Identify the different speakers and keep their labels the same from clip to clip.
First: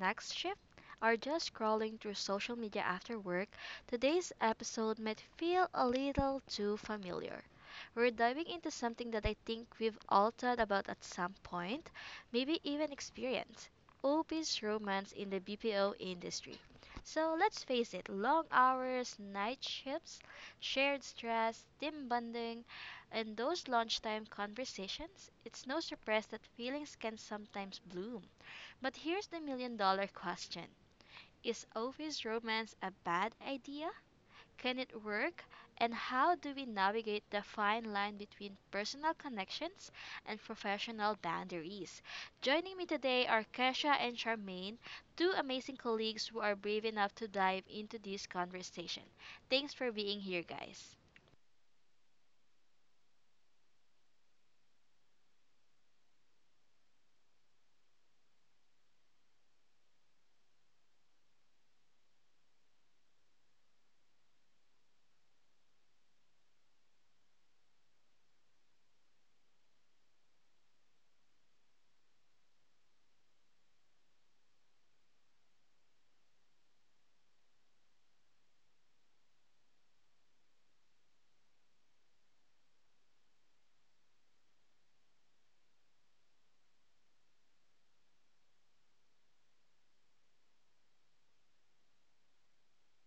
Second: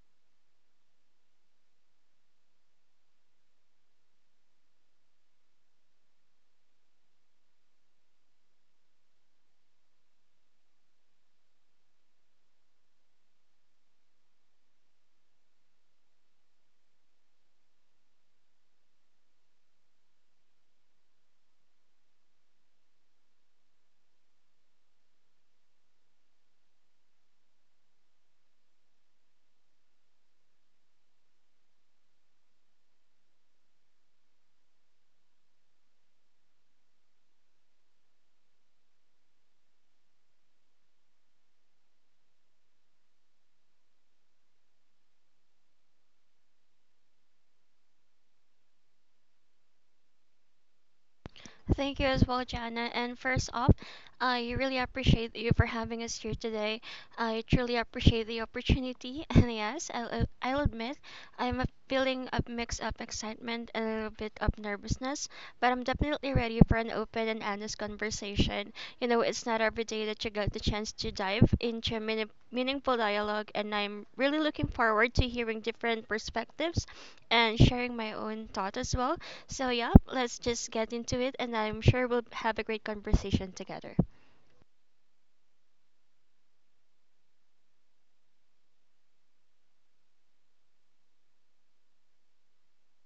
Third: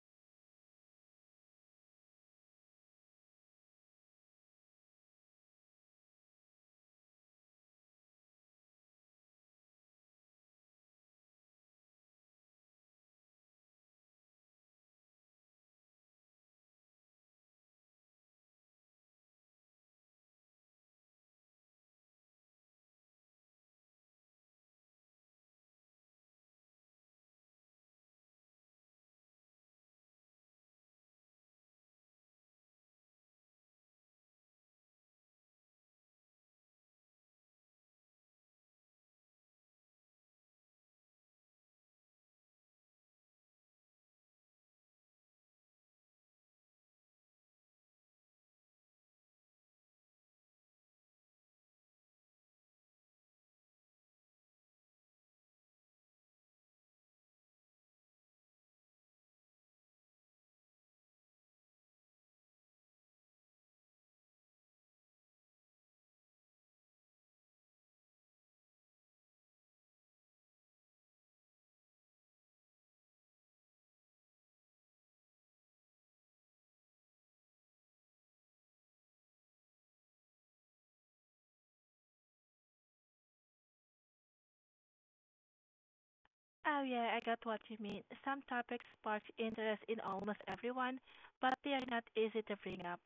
Speaker 1: next shift, or just scrolling through social media after work, today's episode might feel a little too familiar. We're diving into something that I think we've all thought about at some point, maybe even experienced OP's romance in the BPO industry. So let's face it, long hours, night shifts, shared stress, team bonding, and those lunchtime conversations. It's no surprise that feelings can sometimes bloom. But here's the million-dollar question: is OP's romance a bad idea? Can it work? And how do we navigate the fine line between personal connections and professional boundaries? Joining me today are Kesha and Charmaine, two amazing colleagues who are brave enough to dive into this conversation. Thanks for being here, guys.
Speaker 2: Thank you as well, Jana. And first off, I really appreciate you for having us here today. I truly appreciate the opportunity. And yes, I'll admit feeling a mix of excitement and a little bit of nervousness, but I'm definitely ready for an open and honest conversation. You know, it's not every day that you get the chance to dive into a meaningful dialogue, and I'm really looking forward to hearing different perspectives and sharing my own thought as well. So, yeah, let's just get into it, and I'm sure we'll have a great conversation together.
Speaker 3: Oh, yeah, I got what you mean. Some topics spark interest in almost everyone, but they are not easy to bring up.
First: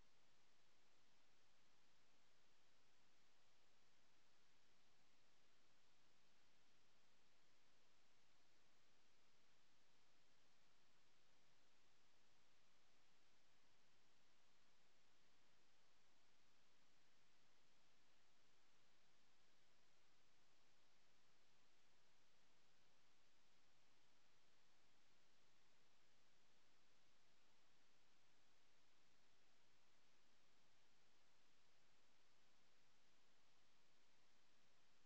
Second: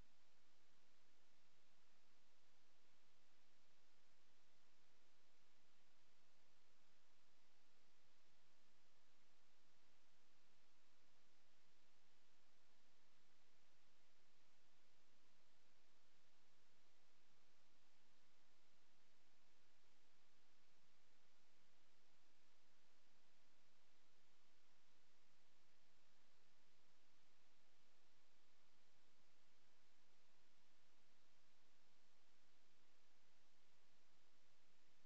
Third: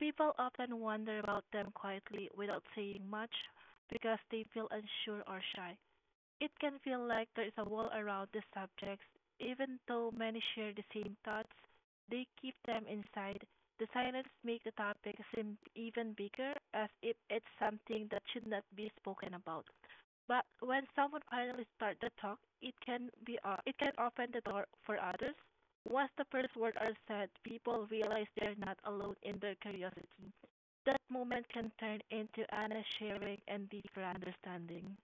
Speaker 3: People often wonder about them quietly without saying much because they feel unsure or shy. It can feel like there is a wall around the subjects, even though many share the same thoughts, they keep them inside. The silence makes the topic seem even bigger, as if it's something that should not be spoken about. But when someone finally starts the talk, it can open the door for others. Once the first words are said, people realize they're not alone in their curiosity. That moment can turn into honest sharing and deeper understanding.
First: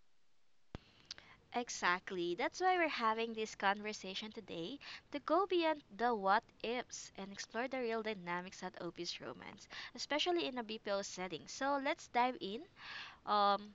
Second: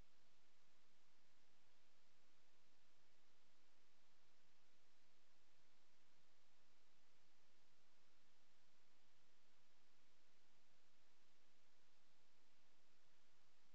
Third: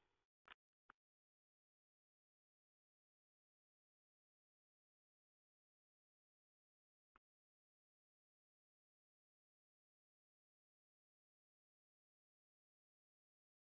Speaker 1: Exactly. That's why we're having this conversation today, to go beyond the what ifs and explore the real dynamics at OP's romance, especially in a BPO setting. So let's dive in. Um,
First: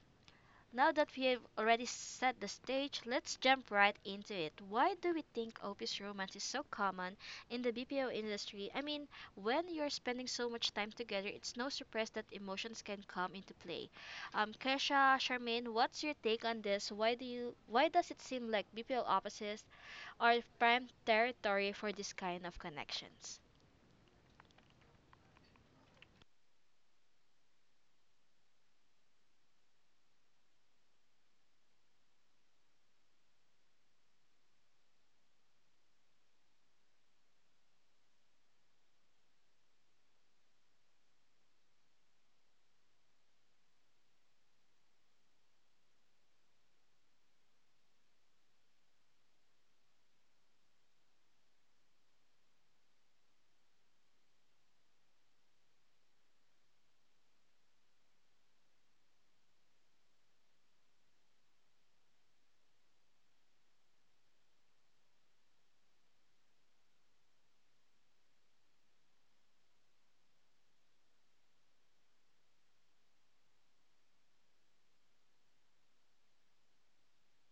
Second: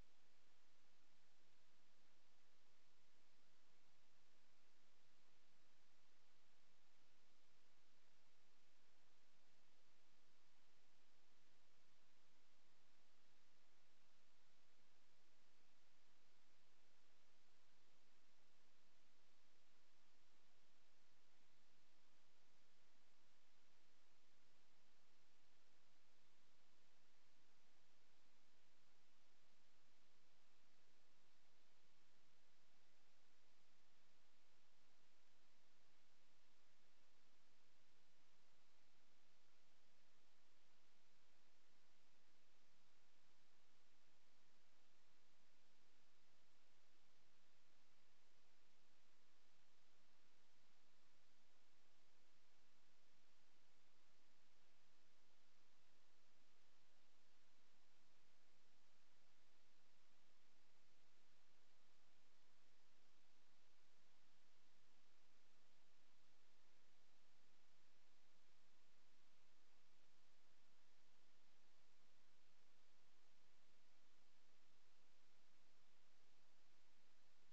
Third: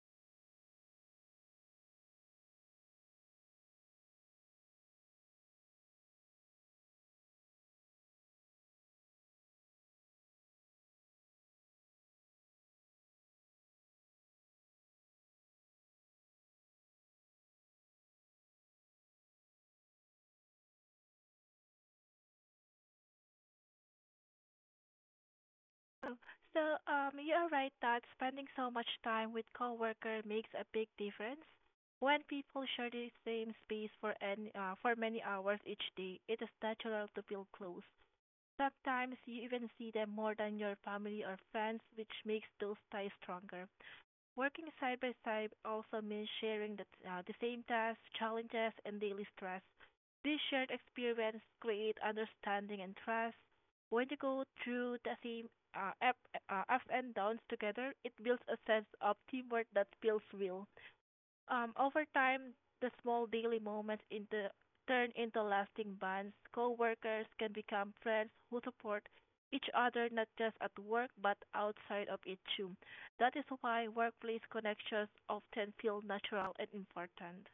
Speaker 1: Now that we have already set the stage, let's jump right into it. Why do we think office romance is so common in the BPO industry? I mean, when you're spending so much time together, it's no surprise that emotions can come into play. Kesha, Charmaine, what's your take on this? Why do you why does it seem like BPO offices are prime territory for this kind of connections?
Speaker 3: Oh, so you're right that spending so much time with coworker makes a big difference. When people share the same space for any for many hours each day, it is natural to feel close. Sometimes you even see them more than your family or friends, which makes those ties stronger. Working side by side also means sharing the same tasks, challenges, and daily stress. This shared experience create understanding and trust. When you go through the same uh, up, ups and downs together, it builds a sense of teamwork that feels real. Over time, the small daily moments into turn into lasting bonds. Coworkers can become friends who support each other not just at work but outside of it too. That is why workplace connections often feel natural and important.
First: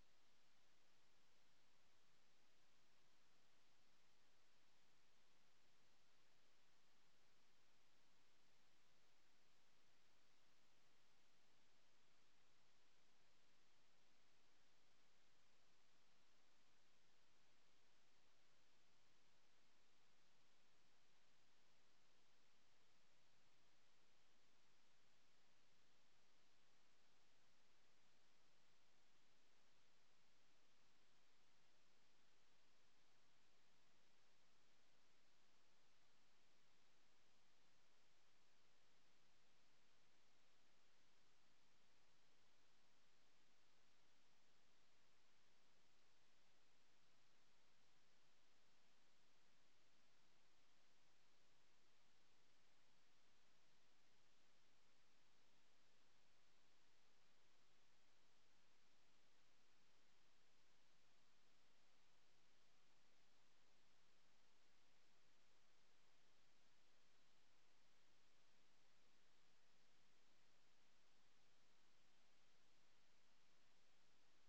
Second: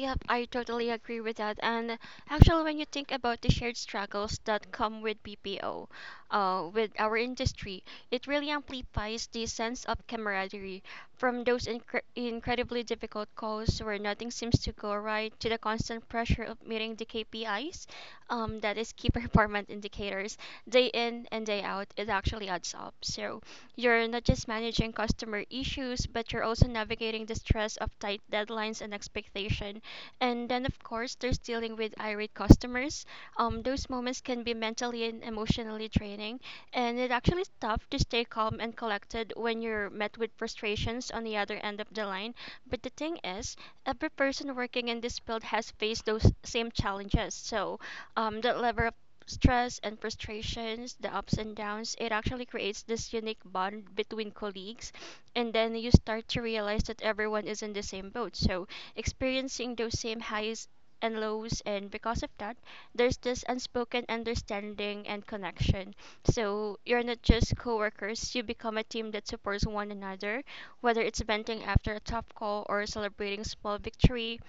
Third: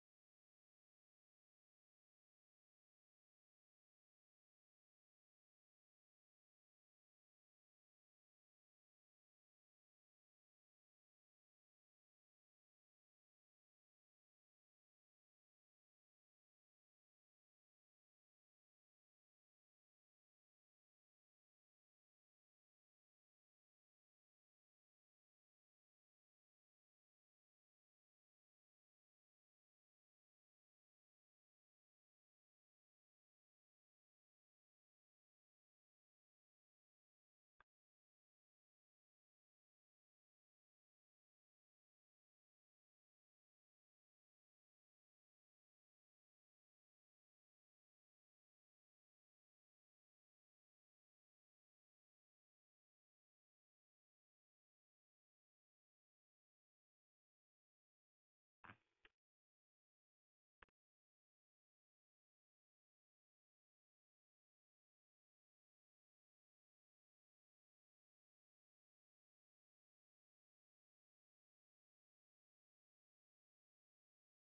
Speaker 2: Yep, I totally agree with that. And actually, when you think about the shared struggles that come with BPO, with our industry, it really amplifies the sense of camaraderie from those incredibly difficult calls where nothing seems to go right to the constant pressure of meeting the KPIs, that is key performance indicators, day in and day out. It actually adds up. So you're not just managing customer issues, but you're also navigating the stress of tight deadlines and expectation and then, of course, there's dealing with irate customers. Those moments can be mentally and emotionally draining, and it actually is tough to stay calm and collected when you're met with frustrations on the other end of the line. But the thing is, every person working in this field has faced those same challenges. So, that level of stress and frustrations, the ups and downs, it actually creates this unique bond between colleagues. And then you start to realize that everyone is in the same boat. So experiencing those same highs and lows. And because of that, there's this unspoken understanding and connection. So you're not just coworkers, you become a team that supports one another, whether it's venting after a tough call or celebrating small victory.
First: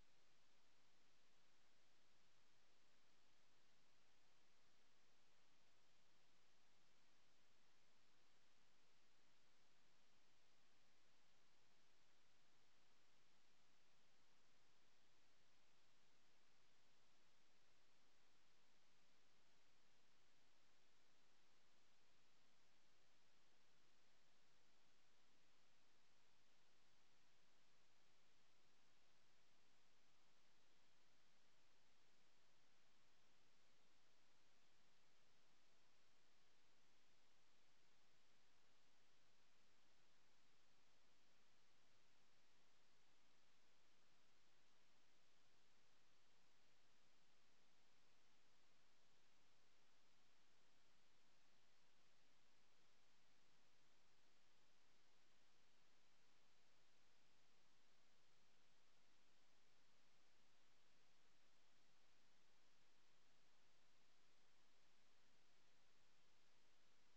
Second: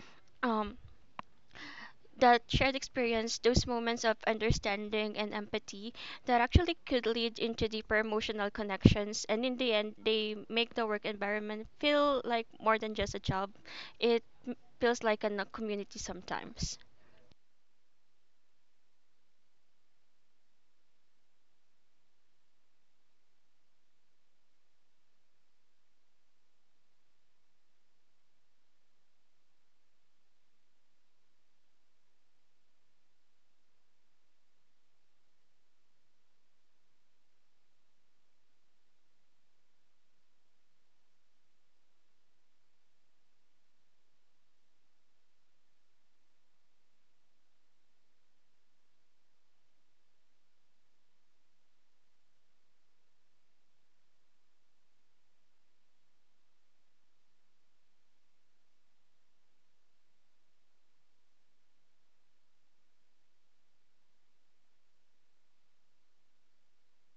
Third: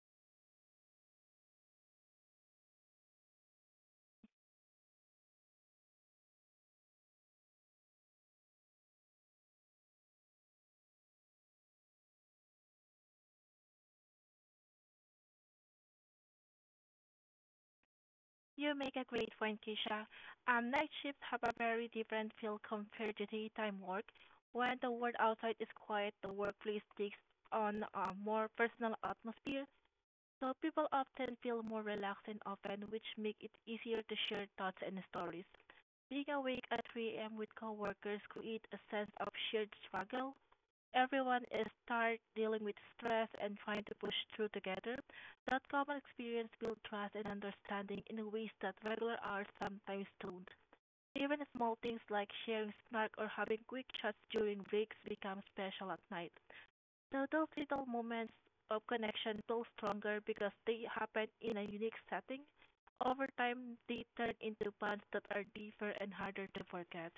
Speaker 2: Um, that shared experience, those moments of understanding and empathy that actually could lead into deeper emotional connections. And in the end, they make the work environment feel like more than just a job. Feels like a community sometimes.
Speaker 3: You make a great point, Kisha. Night shifts have a very different feel compared to daytime work. When the world outside is quiet, the workplace takes on a more personal atmosphere. So people often feel more relaxed and open, which make it easier to share thoughts and stories. Being awake at 3 a.m. with coworkers create a sense of shared struggle. Everyone is tired, dealing with stress, and trying to push through together. That common experience builds trust and understanding in ways that regular hours sometimes don't. Even small things like sharing snacks or having quick chats during breaks become special at night. So those little moments of connection build stronger because they happen in a unique setting. Over time, they turn into bonds that are deeper and harder to forget.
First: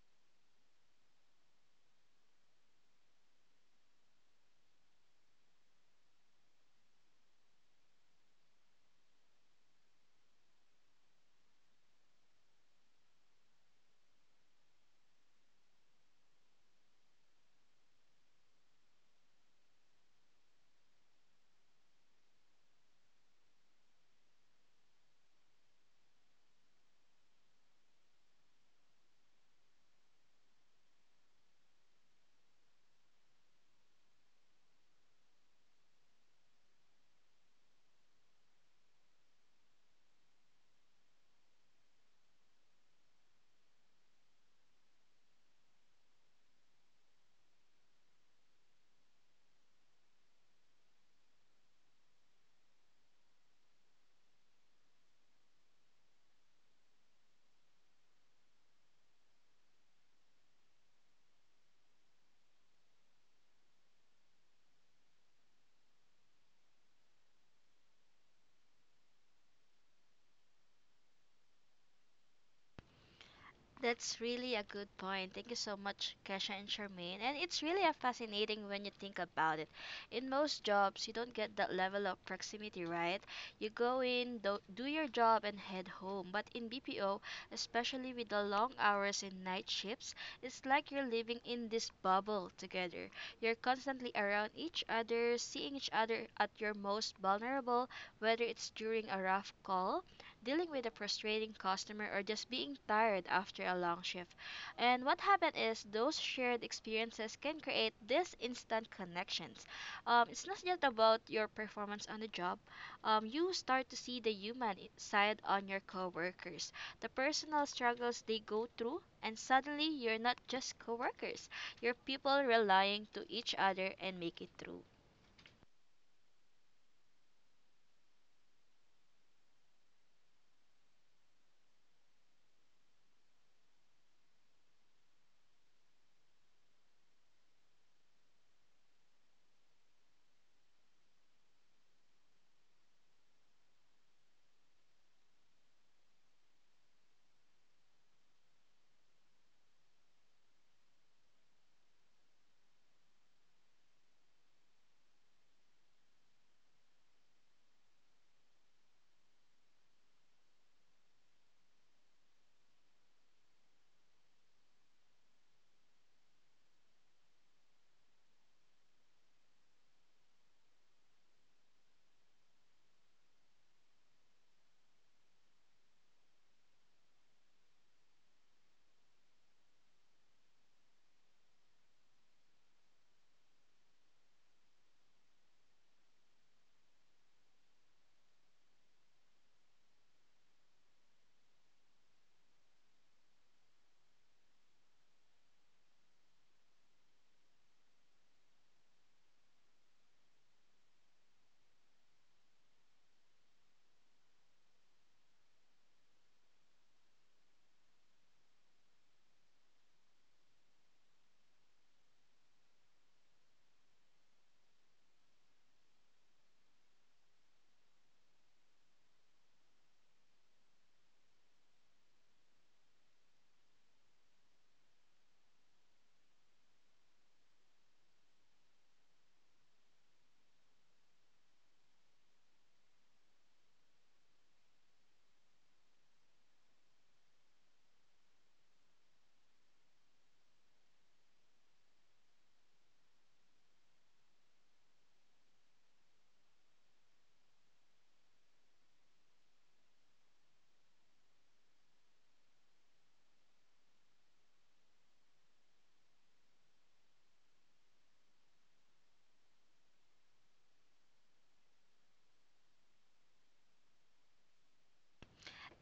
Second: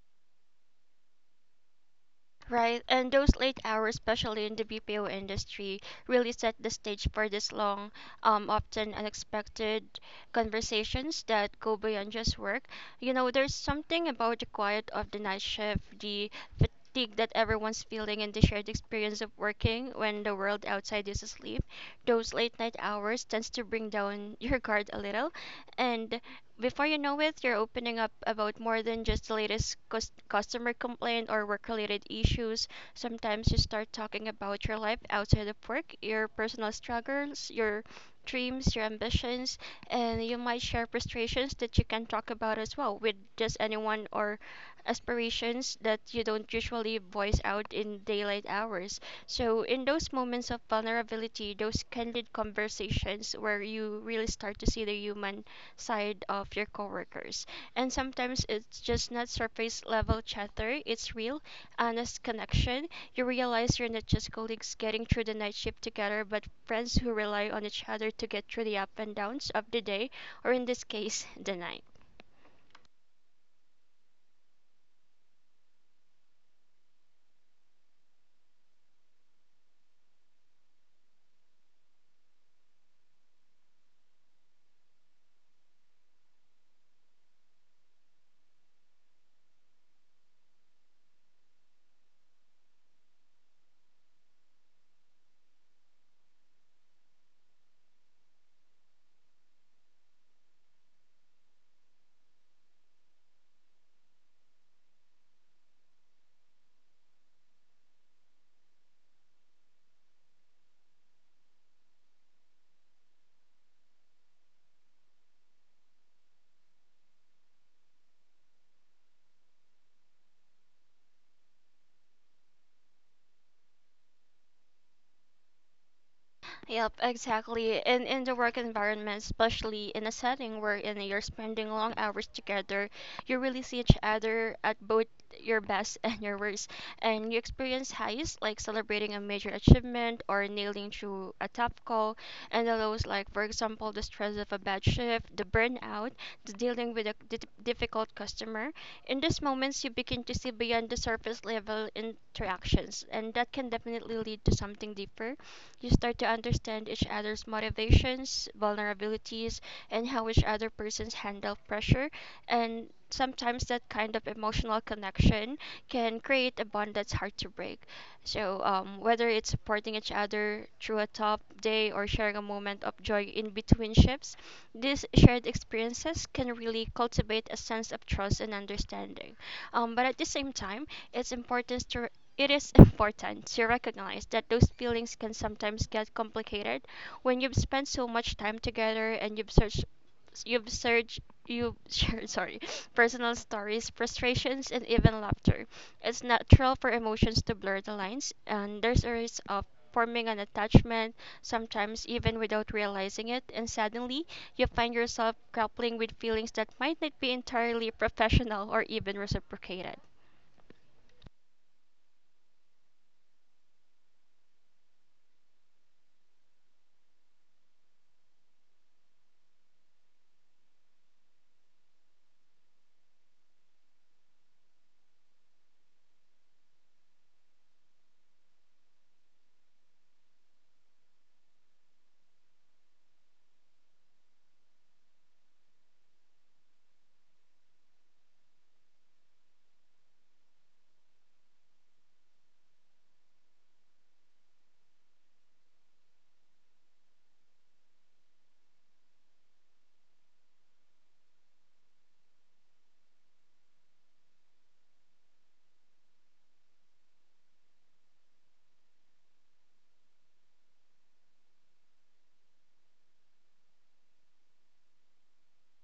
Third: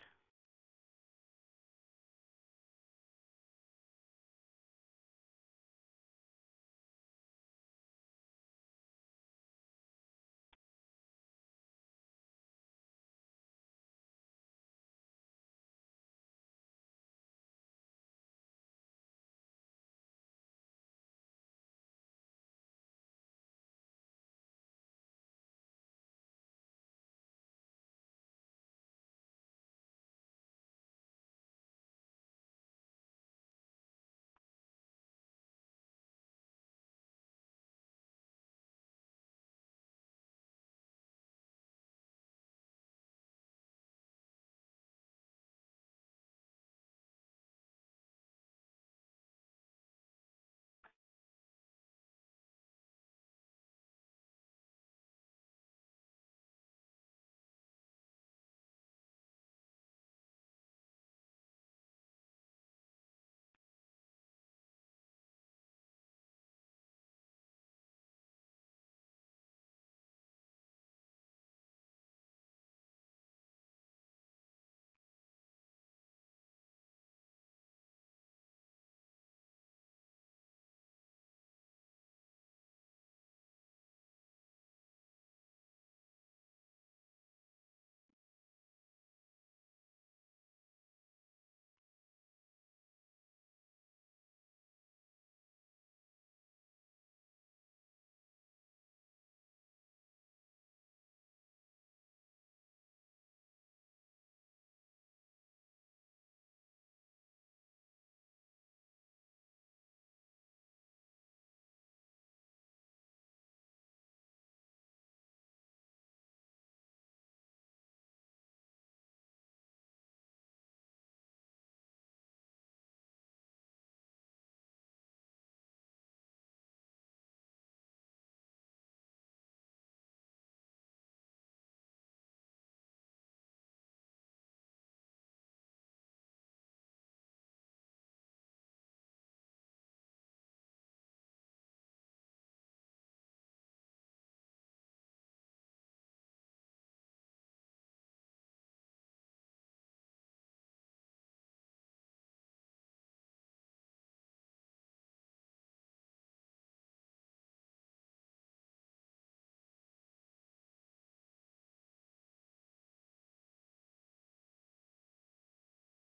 Speaker 2: Right, and those late hours, especially in the BPO industry, really set the stage for these long, often unexpected conversations that go beyond just work. You know, there's something about the quiet of the night shift, the fatigue that everyone's feeling, and the shared experience of working when the world outside is asleep. Those late night hours tends to bring down your guard a little, and before you know it, you're opening up about more than just the latest customer complaint or work related issues. Sometimes you start talking about your life outside of work, your personal struggles, your dreams, your ambitions, and you might share frustrations that you can talk about as well with just anyone or aspirations that you don't usually voice out in daylight hours. So, in those moments of vulnerability, those candid conversations where you really start to see the human side of your coworkers. And sometimes it's just not surface level chatter, it's real, honest connection. You realize you're not just colleagues getting through the night shift together, but friends who rely on each other to get through the up and downs of the day, or in this case, the night.
Speaker 1: That's really a good point. Thank you so much, Kesha and Charmaine. And it's really a fascinating when you think about it. In most jobs, you don't get that level of proximity, right? You go in, do your job, and head home. But in BPO, especially with the long hours and night shifts, it's like you're living in this bubble together. You're constantly around each other, seeing each other at your most vulnerable, whether it's during a rough call dealing with a frustrating customer, or just being tired after a long shift. And what happened is those shared experiences can create these instant connections. It's not just about your performance on the job. You start to see the human side on your coworkers, the personal struggles they go through, and suddenly you're not just coworkers. You're people relying to each other and make it through.
Speaker 2: Yep, exactly. And in the work environment, especially in a setting wherein you're spending long hours together, you really see each other at both your best and your worst. And you experience highs like celebrating a major achievement or nailing through a tough call, and the lows like, for example, the stress of a bad shift, the burnout, the dealing with a difficult customer. In these moments, you begin to see beyond the surface level interactions, and that can definitely lead to something deeper you start to understand each other's motivations, vulnerabilities, and how each other persons handle pressure. And sometimes that kind of emotional connection can create a bond that's hard to break. So, whether it's supporting each other through a tough day or sharing a moment of joy in between shifts, these shared experiences can really cultivate a sense of trust and understanding. But at the same time, it's important to it is important to recognize that those feelings can sometimes get complicated when you've spent so much time together and You've searched, you've sorry, personal stories, frustrations, and even laughter. It's natural for emotions to blur the lines, and there's a risk of forming an attachment, sometimes even without realizing it, and suddenly you find yourself grappling with feelings that might not be entirely professional or even reciprocated.